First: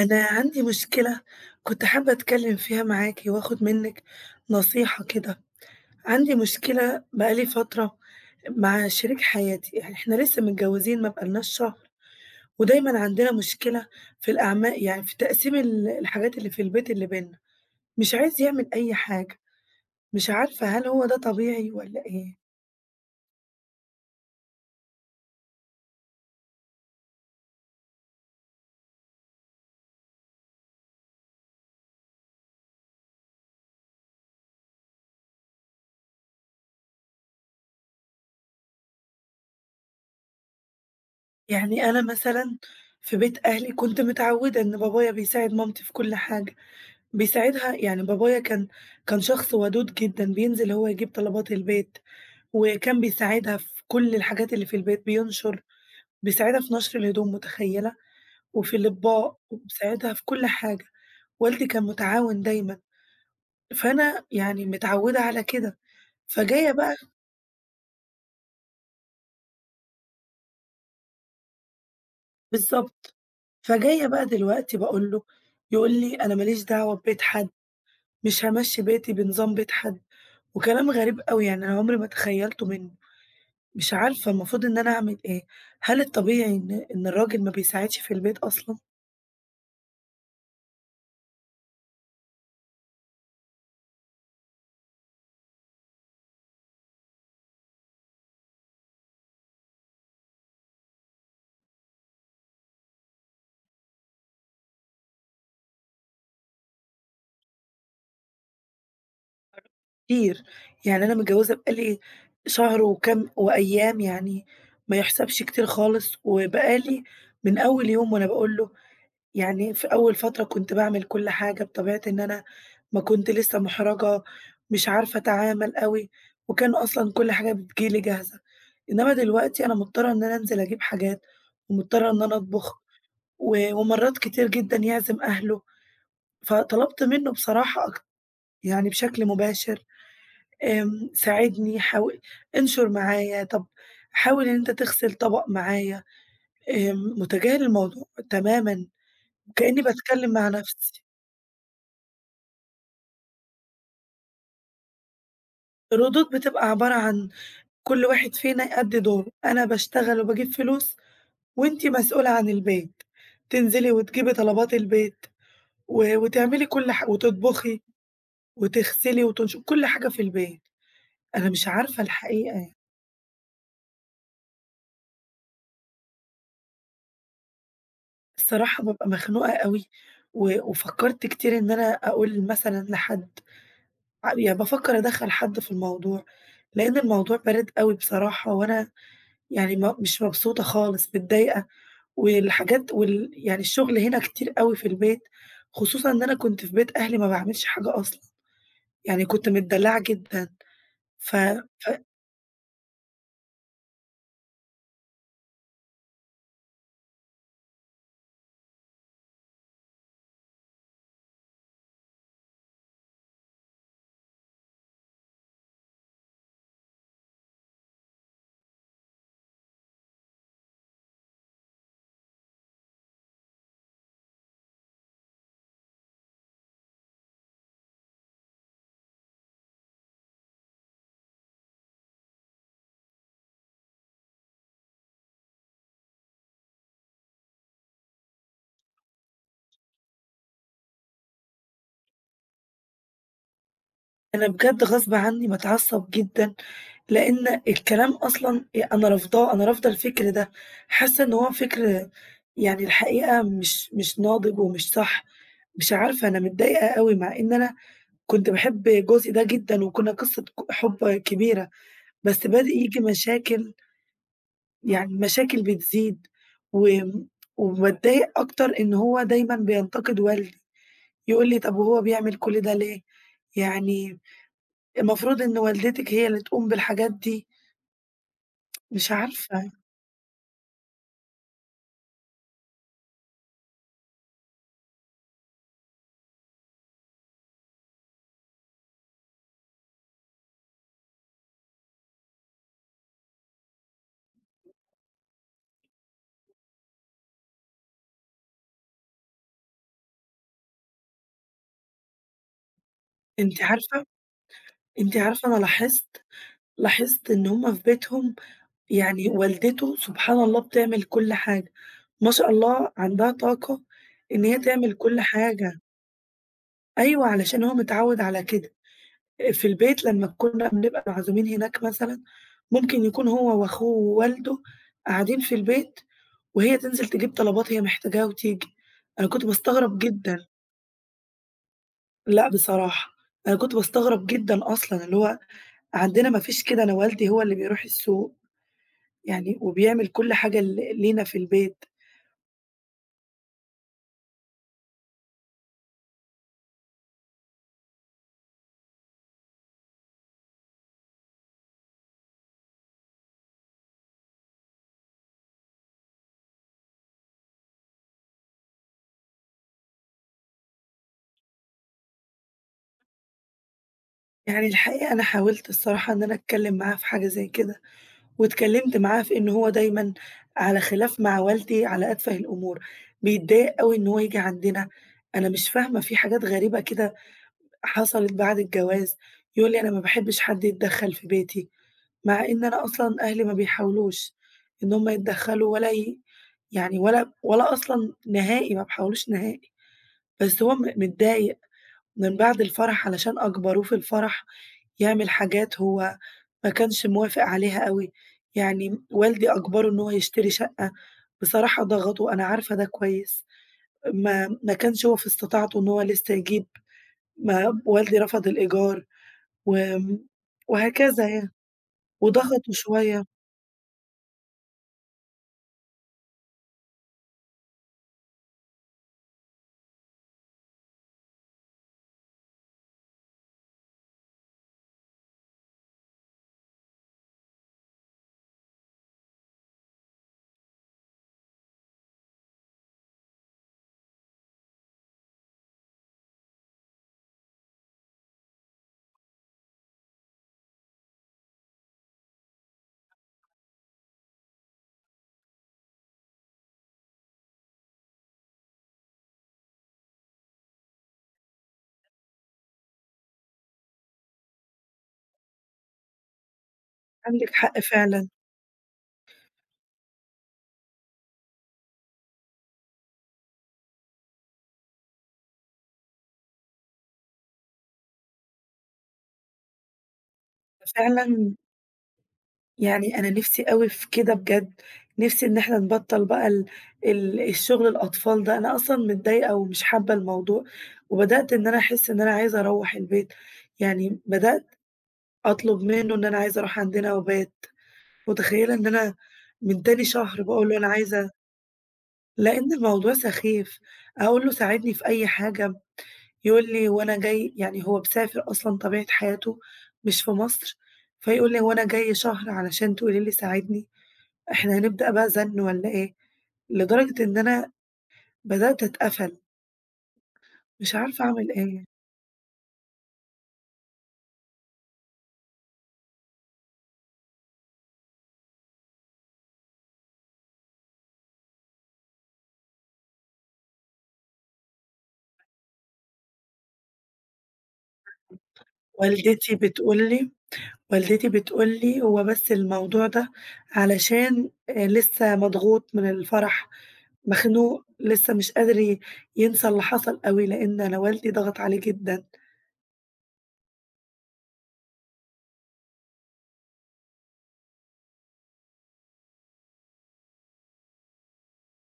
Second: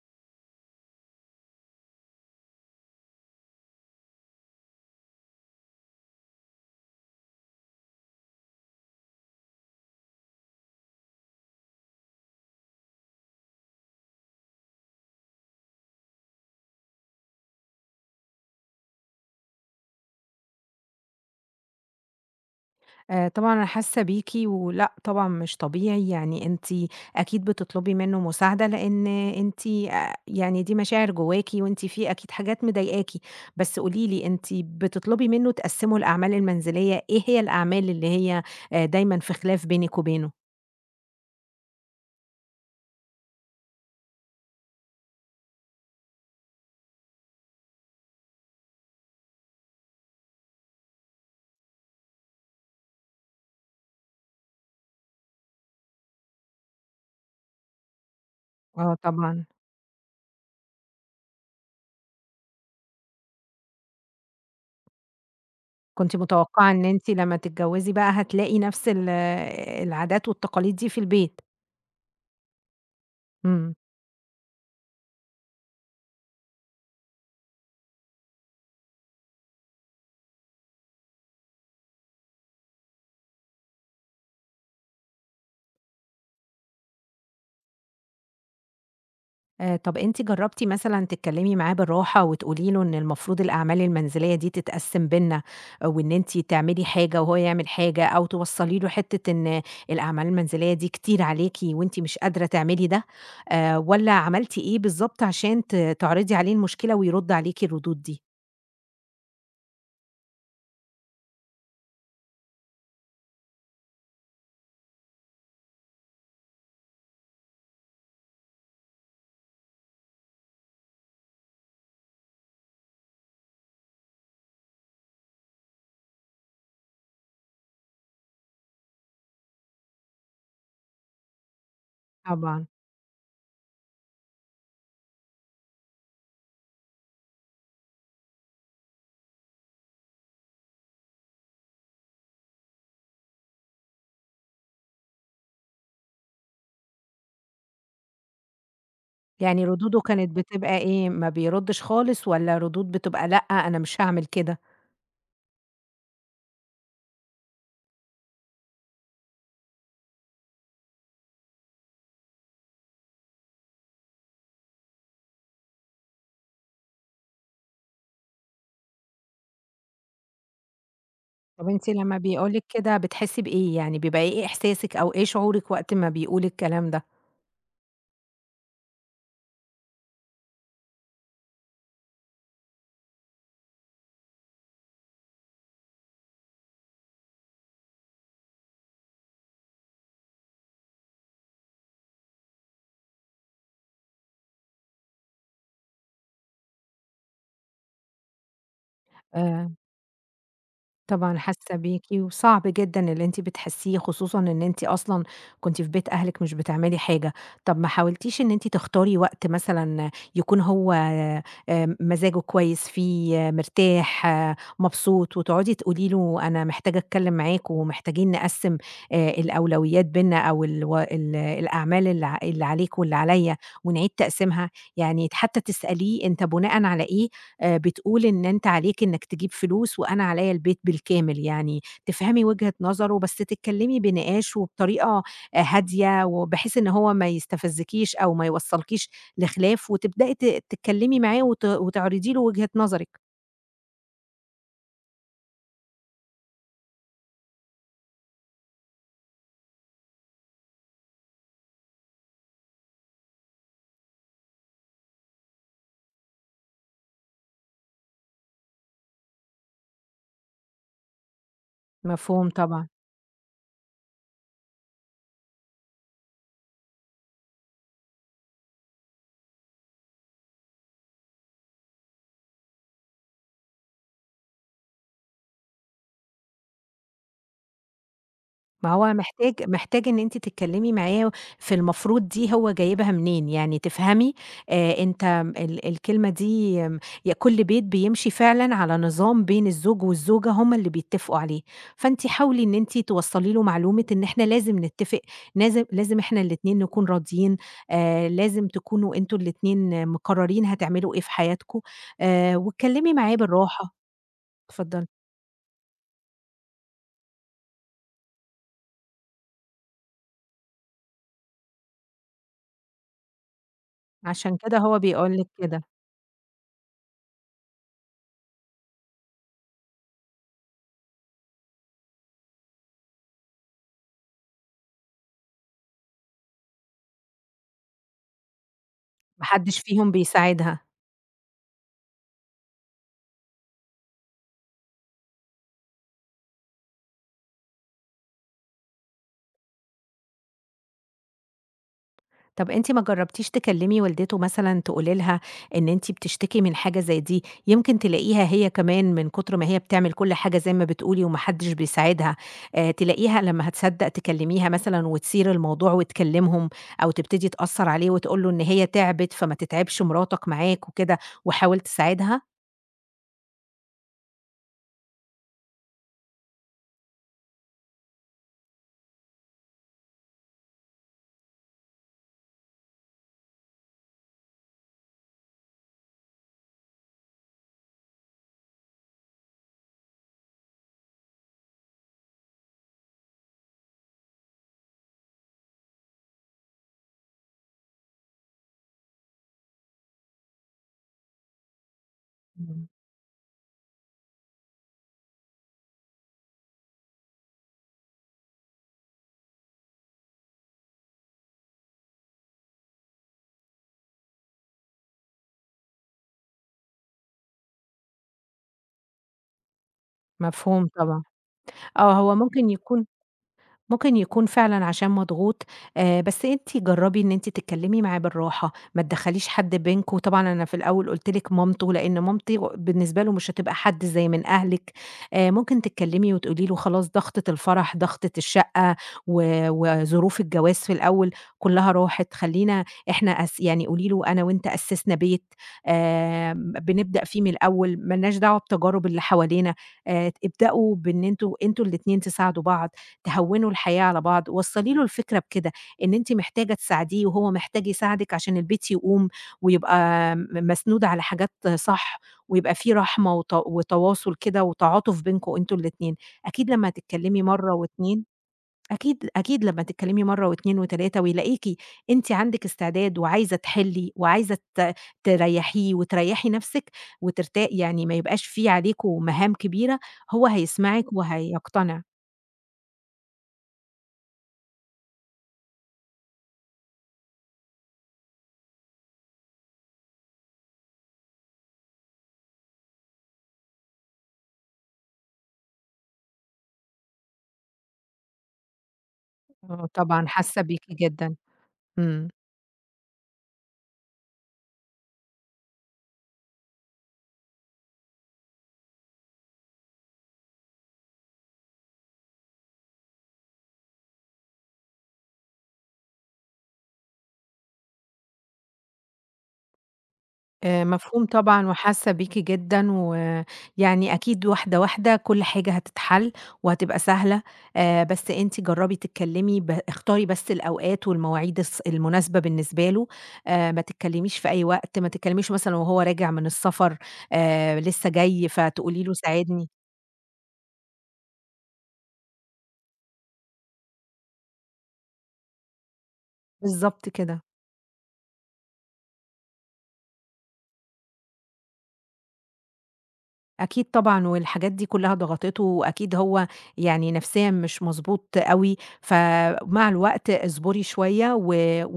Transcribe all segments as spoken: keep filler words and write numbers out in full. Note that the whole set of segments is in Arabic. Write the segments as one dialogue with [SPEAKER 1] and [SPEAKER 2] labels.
[SPEAKER 1] أنا عندي مشكلة كنت حابة أتكلم فيها معاكِ وآخد منِّك نصيحة كده، عندي مشكلة بقى لي فترة مع شريك حياتي، يعني إحنا لسه متجوزين ما بقالناش شهر، ودايمًا عندنا مشكلة في الأعما يعني في تقسيم ال الحاجات اللي في البيت اللي بيننا، مش عايز يعمل أي حاجة، مش عارفة هل هو ده طبيعي والّا إيه؟
[SPEAKER 2] آآ طبعًا أنا حاسة بيكِ، ولأ طبعًا مش طبيعي، يعني أنتِ أكيد بتطلبي منه مساعدة، لإن أنتِ آآ يعني دي مشاعر جواكِ، وأنتِ في أكيد حاجات مضايقاكِ، بس قولي لي أنتِ بتطلبي منه تقسّموا الأعمال المنزلية، إيه هي الأعمال اللي هي آآ دايمًا في خلاف بينِك وبينه؟
[SPEAKER 1] يعني أنا مثلًا في بيت أهلي كنت متعودة إن بابايا بيساعد مامتي في كل حاجة. بيساعدها يعني بابايا كان كان شخص ودود جدًا، بينزل هو يجيب طلبات البيت، وكان بيساعدها في كل الحاجات اللي في البيت، بينشر بيساعدها في نشر الهدوم متخيلة؟ وفي
[SPEAKER 2] آه
[SPEAKER 1] الأطباق،
[SPEAKER 2] طبعًا،
[SPEAKER 1] وبيساعدها في كل حاجة، والدي كان متعاون دايمًا، فأنا يعني متعودة على كده،
[SPEAKER 2] كنتِ متوقعة
[SPEAKER 1] فجاية
[SPEAKER 2] إن
[SPEAKER 1] بقى
[SPEAKER 2] أنتِ لمّا تتجوزي بقى هتلاقي نفس ال العادات والتقاليد دي في البيت،
[SPEAKER 1] بالضبط،
[SPEAKER 2] إمم.
[SPEAKER 1] فجاية بقى دلوقتي باقول له يقول لي: "أنا ما ليش دعوة ببيت حد، مش هامشّي بيتي بنظام بيت حد." وكلام غريب أوي يعني أنا عمري ما تخيلته منه. مش عارفة المفروض إن أنا أعمل إيه؟ هل الطبيعي إن إن الراجل ما بيساعدش في البيت أصلًا؟
[SPEAKER 2] آآ طَب أنتِ جرّبتِ مثلًا تتكلّمي معاه بالراحة وتقولي له إن المفروض الأعمال المنزلية دي تتقسّم بيننا، آه، وإن أنتِ تعملي حاجة وهو يعمل حاجة أو توصّلي له حتّة إن الأعمال المنزلية دي كتير عليكِ وأنتِ مش قادرة تعملي ده، آآ والّا عملتِ إيه بالضبط عشان ت تعرضي عليه المشكلة ويرُد عليكِ الردود دي؟
[SPEAKER 1] كتير، يعني أنا متجوزة بقى لي شهر وكام وأيام يعني ما يحسبش كتير خالص، وبقى لي من أول يوم وأنا باقول له يعني في أول فترة كنت باعمل كل حاجة بطبيعة إن أنا ما كنت لسه مُحرَجة، مش عارفة أتعامل أوي، وكان أصلًا كل حاجة بتيجي لي جاهزة، إنما دلوقتي أنا مضطرة إن أنا أنزل أجيب حاجات، ومضطرة إن أنا
[SPEAKER 2] طبعًا.
[SPEAKER 1] أطبخ. و ومرّات كتير جدًا يعزم أهله، فطلبت منّه بصراحة أك يعني بشكل مباشر، آمم، ساعدني حاول انشر معايا، طب حاول إن أنت تغسل طبق معايا، آمم، متجاهل الموضوع تمامًا،
[SPEAKER 2] يعني
[SPEAKER 1] وكإنّي
[SPEAKER 2] ردوده
[SPEAKER 1] باتكلّم
[SPEAKER 2] كانت
[SPEAKER 1] مع
[SPEAKER 2] بتبقى
[SPEAKER 1] نفْسي.
[SPEAKER 2] إيه، ما بيردّش خالص والّا ردود بتبقى لأ، أنا مش هاعمل كده؟
[SPEAKER 1] الردود بتبقى عبارة عن كل واحد فينا يأدّي دوره، أنا باشتغل وباجيب فلوس وأنتِ مسؤولة عن البيت، تنزلي وتجيبي طلبات البيت و وتعملي كل ح وتطبخي وتغسلي وتنش كل حاجة في البيت. أنا مش
[SPEAKER 2] طب أنتِ
[SPEAKER 1] عارفة
[SPEAKER 2] لمّا
[SPEAKER 1] الحقيقة،
[SPEAKER 2] بيقول لِك
[SPEAKER 1] يعني
[SPEAKER 2] كده بتحسّي بإيه، يعني بيبقى إيه إحساسِك أو إيه شعورِك وقت ما بيقول الكلام ده؟
[SPEAKER 1] الصراحة بابقى مخنوقة أوي، و وفكّرت كتير إن أنا أقول مثلًا لحد، ع يعني بافكّر أدخّل حد في الموضوع، لإن الموضوع بارد أوي بصراحة، وأنا يعني ما مش مبسوطة خالص، متضايقة، والحاجات وال يعني الشغل هنا كتير أوي في البيت، خصوصًا إن أنا كنت في بيت أهلي ما باعملش حاجة أصلًا، يعني كنت
[SPEAKER 2] آآ
[SPEAKER 1] متدلّعة جدًا، ف
[SPEAKER 2] طبعًا حاسة
[SPEAKER 1] ف
[SPEAKER 2] بيكِ، وصعب جدًا اللي أنتِ بتحسيه، خصوصًا إن أنتِ أصلًا كنتِ في بيت أهلِك مش بتعملي حاجة. طب ما حاولتيش إن أنتِ تختاري وقت مثلًا يكون هو آآ مزاجه كويس فيه، آه، مرتاح، آه، مبسوط، وتقعدي تقولي له أنا محتاجة أتكلم معاك ومحتاجين نقسم آآ الأولويات بيننا أو الو ال الأعمال اللي ع اللي عليك واللي عليَّ ونعيد تقسيمها؟ يعني حتى تسأليه أنت بناءً على إيه، آآ بتقول إن أنت عليك إنك تجيب فلوس وأنا عليّا البيت بالكامل، يعني تفهمي وجهة نظره بس تتكلمي بنقاش وبطريقة آه، هادية، وبحيث إن هو ما يستفزكيش أو ما يوصّلكيش لخلاف، وتبدئي ت تتكلمي معاه وت وتعرضي له وجهة نظرِك.
[SPEAKER 1] أنا بجد غصب عني باتعصب جدًا، لإن الكلام أصلًا آآ أنا رافضاه، أنا رافضة الفكر ده، حاسة إن هو فكر يعني الحقيقة مش مش ناضج ومش صح، مش عارفة أنا متضايقة أوي مع إن أنا كنت باحب جوزي ده جدًا وكنا قصة ك حب كبيرة، بس
[SPEAKER 2] مفهوم
[SPEAKER 1] بادئ
[SPEAKER 2] طبعًا.
[SPEAKER 1] ييجي مشاكل يعني مشاكل بتزيد، وم وباتضايق أكتر إن هو دايمًا بينتقد والدي، يقول لي: "طب وهو بيعمل كل ده ليه؟" يعني المفروض إن والدتِك هي اللي تقوم بالحاجات دي،
[SPEAKER 2] ما
[SPEAKER 1] مش
[SPEAKER 2] هو محتاج
[SPEAKER 1] عارفة،
[SPEAKER 2] محتاج إن أنتِ تتكلمي معاه في المفروض دي هو جايبها منين، يعني تفهمي آآ أنت ال الكلمة دي، آمم، ي كل بيت بيمشي فعلًا على نظام بين الزوج والزوجة هُم اللي بيتفقوا عليه، فأنتِ حاولي إن أنتِ توصّلي له معلومة إن إحنا لازم نتفق، نازم لازم إحنا الاتنين نكون راضيين، آآ لازم تكونوا أنتم الاتنين مقررين هتعملوا إيه في حياتكم، آآ واتكلمي معاه
[SPEAKER 1] أنتِ
[SPEAKER 2] بالراحة،
[SPEAKER 1] عارفة
[SPEAKER 2] اتفضلي،
[SPEAKER 1] أنتِ عارفة أنا لاحظت لاحظت إن هُم في بيتهم يعني والدته سبحان الله بتعمل كل حاجة، ما شاء الله عندها طاقة إن
[SPEAKER 2] عشان
[SPEAKER 1] هي
[SPEAKER 2] كده
[SPEAKER 1] تعمل
[SPEAKER 2] هو
[SPEAKER 1] كل
[SPEAKER 2] بيقول لِك
[SPEAKER 1] حاجة،
[SPEAKER 2] كده،
[SPEAKER 1] أيوه علشان هو متعوّد على كده، في البيت لمّا كنا بنبقى معزومين هناك مثلًا، ممكن يكون هو وأخوه ووالده قاعدين في البيت، وهي تنزل تجيب طلبات هي محتاجاها وتيجي، أنا كنت
[SPEAKER 2] ما حدش
[SPEAKER 1] باستغرب
[SPEAKER 2] فيهم
[SPEAKER 1] جدًا.
[SPEAKER 2] بيساعدها.
[SPEAKER 1] لأ بصراحة، أنا كنت باستغرب جدًا أصلًا، اللي هو عندنا ما فيش كده، أنا والدي هو اللي بيروح السوق يعني وبيعمل كل حاجة ل لينا في البيت،
[SPEAKER 2] طب أنتِ ما جرّبتيش تكلّمي والدته مثلًا تقولي لها إن أنتِ بتشتكي من حاجة زي دي، يمكن تلاقيها هي كمان من كتر ما هي بتعمل كل حاجة زي ما بتقولي وما حدّش بيساعدها، آآ تلاقيها لمّا هتصدّق تكلّميها مثلًا وتثير الموضوع وتكلّمهم أو تبتدي تأثّر عليه وتقول له إن هي تعبِت فما تتعبش مراتك معاك وكده وحاول تساعدها؟
[SPEAKER 1] يعني الحقيقة أنا حاولت الصراحة إن أنا أتكلّم معاه في حاجة زي كده، واتكلّمت معاه في إن هو دايمًا على خلاف مع والدي على أتفه الأمور، بيتضايق أوي إن هو ييجي عندنا، أنا مش فاهمة في حاجات غريبة كده حصلت بعد الجواز، يقول لي: "أنا ما باحبش حد يتدخّل في بيتي." مع إن أنا أصلًا أهلي ما بيحاولوش إن هُم يتدخّلوا ولا ي يعني ولا ولا أصلًا نهائي، ما بيحاولوش نهائي، بس هو م متضايق من بعد
[SPEAKER 2] إمم،
[SPEAKER 1] الفرح علشان أجبروه في الفرح يعمل حاجات هو ما كانش موافق عليها أوي، يعني والدي أجبره إن هو يشتري شقة، بصراحة ضغطه أنا عارفة ده كويس، ما ما كانش هو في استطاعته إن هو لسه يجيب، ما والدي رفض الإيجار وآمم،
[SPEAKER 2] مفهوم طبعًا.
[SPEAKER 1] وهكذا يعني،
[SPEAKER 2] آه، هو ممكن
[SPEAKER 1] وضغطه
[SPEAKER 2] يكون
[SPEAKER 1] شوية،
[SPEAKER 2] ممكن يكون فعلًا عشان مضغوط، آآ بس أنتِ جرّبي إن أنتِ تتكلّمي معاه بالراحة، ما تدخّليش حد بينكم، طبعًا أنا في الأول قُلت لِك مامته، لإن مامتي بالنسبة له مش هتبقى حد زي من أهلِك، آآ ممكن تتكلّمي وتقولي له خلاص ضغطة الفرح، ضغطة الشقة، و وظروف الجواز في الأول كلّها راحت، خلّينا إحنا أس يعني قولي له أنا وأنت أسّسنا بيت، آآ بنبدأ فيه من الأول، ما لناش دعوة بتجارب اللي حوالينا، آآ ت ابدأوا بإن أنتم أنتم الاتنين تساعدوا بعض. تهوّنوا الحياة على بعض، وصّلي له الفكرة بكده، إن أنتِ محتاجة تساعديه وهو محتاج يساعدِك عشان البيت يقوم ويبقى م مسنود على حاجات صح، ويبقى في رحمة وت وتواصل كده وتعاطف بينكم أنتم الاتنين، أكيد لمّا هتتكلّمي
[SPEAKER 1] عندِك
[SPEAKER 2] مرّة
[SPEAKER 1] حق
[SPEAKER 2] و اتنين،
[SPEAKER 1] فعلًا.
[SPEAKER 2] أكيد، أكيد لمّا تتكلّمي مرّة و اتنين و تلاتة ويلاقيكِ أنتِ عندِك استعداد وعايزة تحلّي وعايزة ت تريّحيه وتريّحي نَفْسِك وترتا يعني ما يبقاش في عليكم مهام كبيرة، هو هيسمعِك
[SPEAKER 1] فعلًا
[SPEAKER 2] وهيقتنع.
[SPEAKER 1] يعني أنا نِفْسي أوي في كده بجد، نِفْسي إن إحنا نبطّل بقى ال ال الشغل الأطفال ده، أنا أصلًا متضايقة ومش حابة الموضوع، وبدأت إن أنا أحس إن أنا عايزة أروّح البيت، يعني بدأت أطلب منه إن أنا عايزة أروح عندنا وبات، متخيّلة إن أنا من
[SPEAKER 2] آه
[SPEAKER 1] تاني
[SPEAKER 2] طبعًا،
[SPEAKER 1] شهر
[SPEAKER 2] حاسة
[SPEAKER 1] باقول له أنا
[SPEAKER 2] بيكِ
[SPEAKER 1] عايزة
[SPEAKER 2] جدًا، إمم،
[SPEAKER 1] لإن الموضوع سخيف، أقول له ساعدني في أي حاجة، يقول لي هو أنا جاي يعني هو مسافر أصلًا طبيعة حياته مش في مصر، فيقول لي: "هو أنا جاي شهر علشان تقولي لي ساعدني؟" إحنا هنبدأ بقى زن والّا إيه؟ لدرجة إن أنا بدأت أتقفل،
[SPEAKER 2] آآ
[SPEAKER 1] مش عارفة
[SPEAKER 2] مفهوم
[SPEAKER 1] أعمل
[SPEAKER 2] طبعًا
[SPEAKER 1] إيه.
[SPEAKER 2] وحاسة بيكِ جدًا، ويعني أكيد واحدة واحدة كل حاجة هتتحل وهتبقى سهلة، آآ بس أنتِ جرّبي تتكلمي ب اختاري بس الأوقات والمواعيد الص المناسبة بالنسبة له، آآ ما تتكلميش في أي وقت، ما تتكلميش مثلًا وهو راجع من السفر، آآ لسه جاي فتقولي له
[SPEAKER 1] والدتي
[SPEAKER 2] ساعدني،
[SPEAKER 1] بتقول لي والدتي بتقول لي: "هو بس الموضوع ده علشان آآ لسه مضغوط من الفرح،
[SPEAKER 2] بالضبط كده.
[SPEAKER 1] مخنوق، لسه مش قادر ي ينسى اللي حصل أوي، لإن أنا والدي ضغط عليه جدًا."
[SPEAKER 2] أكيد طبعًا، والحاجات دي كلّها ضغطته، وأكيد هو يعني نفسيًا مش مضبوط أوي، فمع الوقت اصبري شوية و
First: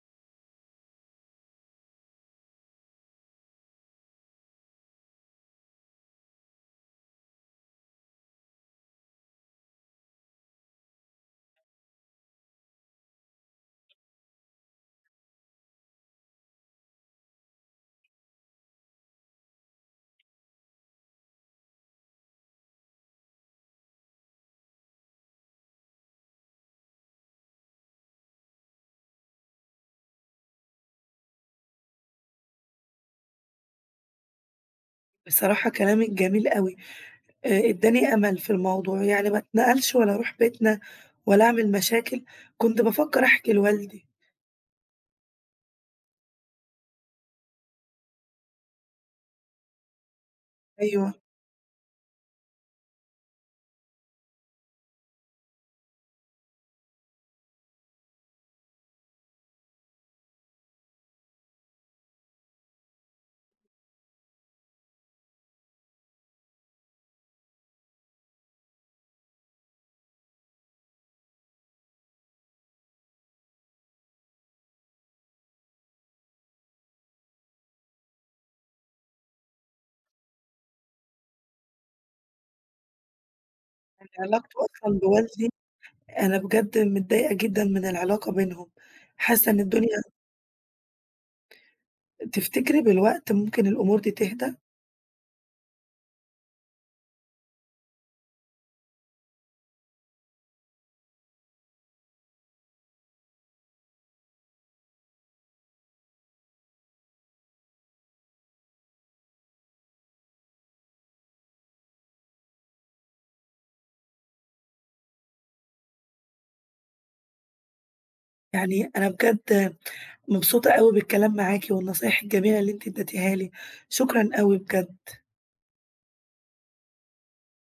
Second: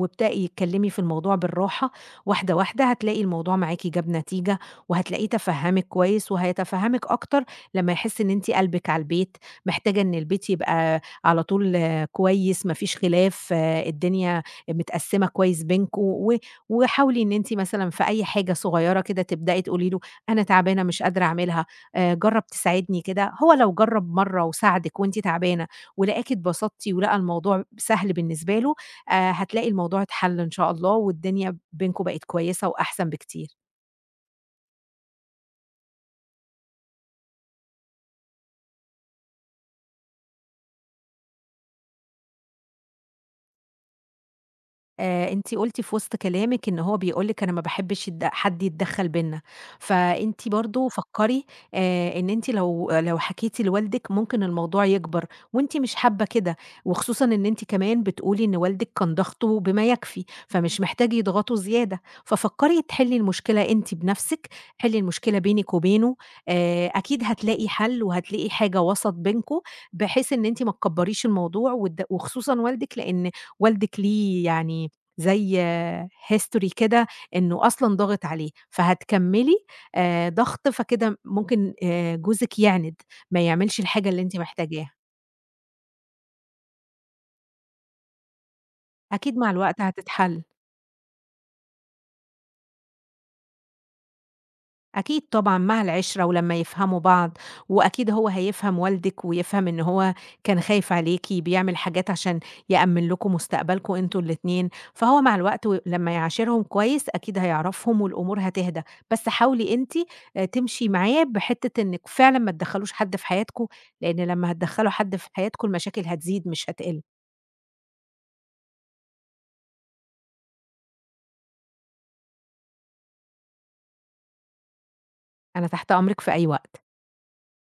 [SPEAKER 2] وابدئي اتكلّمي في الموضوع بالراحة، واحدة، واحدة، هتلاقي الموضوع معاكِ جاب نتيجة، وهتلاقيه تفهّمِك كويس، وهيتفهّمِك أكتر لمّا يحس إن أنتِ قلبِك على البيت، محتاجة إن البيت يبقى على طول، آه، كويس، ما فيش خلاف، آه، الدنيا متقسّمة كويس بينكم، و وحاولي إن أنتِ مثلًا في أي حاجة صغيّرة كده تبدئي تقولي له أنا تعبانة مش قادرة أعملها، آآ جرّب تساعدني كده، هو لو جرّب مرّة وساعدِك وأنتِ تعبانة ولقاكِ اتبسطتِ ولقى الموضوع سهل بالنسبة له، آآ هتلاقي الموضوع اتحل إن شاء الله والدنيا بينكم بقت كويسة وأحسن بكتير.
[SPEAKER 1] بصراحة كلامِك جميل أوي، آآ ادّاني أمل في الموضوع، يعني ما اتنقلش ولا أروح بيتنا ولا أعمل مشاكل، كنت بافكر أحكي لوالدي.
[SPEAKER 2] آآ، أنتِ قُلتِ في وسط كلامِك إن هو بيقول لِك أنا ما باحبش يتد حد يتدخّل بيننا، فأنتِ برضه
[SPEAKER 1] أيوه،
[SPEAKER 2] فكّري، آآ، إن أنتِ لو لو حكيتِ لوالدِك ممكن الموضوع يكبر، وأنتِ مش حابة كده، وخصوصًا إن أنتِ كمان بتقولي إن والدِك كان ضغطه بما يكفي، فمش محتاج يضغطه زيادة، ففكّري تحلّي المشكلة أنتِ بنفسِك، حلّي المشكلة بينِك وبينه، آآ، أكيد هتلاقي حل وهتلاقي حاجة وسط بينكم، بحيث إن أنتِ ما تكبّريش الموضوع وتد وخصوصًا والدِك، لإن والدِك ليه يعني زي history كده إنه أصلًا ضاغط عليه، فهتكمّلي آآ ضغط فكده ممكن آآ جوزِك يعند، ما يعملش
[SPEAKER 1] يعني
[SPEAKER 2] الحاجة اللي أنتِ
[SPEAKER 1] علاقته
[SPEAKER 2] محتاجاها،
[SPEAKER 1] أصلًا بوالدي أنا بجد متضايقة جدًا من العلاقة بينهم،
[SPEAKER 2] أكيد مع
[SPEAKER 1] حاسة إن
[SPEAKER 2] الوقت
[SPEAKER 1] الدنيا
[SPEAKER 2] هتتحل.
[SPEAKER 1] تفتكري بالوقت ممكن الأمور دي تهدى؟
[SPEAKER 2] أكيد طبعًا مع العِشرة ولمّا يفهموا بعض، وأكيد هو هيفهم والدِك ويفهم إن هو كان خايف عليكِ، بيعمل حاجات عشان يأمِّن لكم مستقبلكم أنتم الاتنين، فهو مع الوقت و لمّا يعاشرهم كويس أكيد هيعرفهم والأمور هتهدى، بس حاولي أنتِ آآ تمشي معاه بحتّة إنِّك فعلًا ما تدخّلوش حد في حياتكم، لإن لمّا هتدخّلوا حد في حياتكم المشاكل هتزيد مش هتقِل.
[SPEAKER 1] يعني أنا بجد مبسوطة أوي بالكلام معاكِ والنصايح الجميلة اللي أنتِ اديتيها لي، شكرًا أوي بجد.
[SPEAKER 2] أنا تحت أمرِك في أي وقت.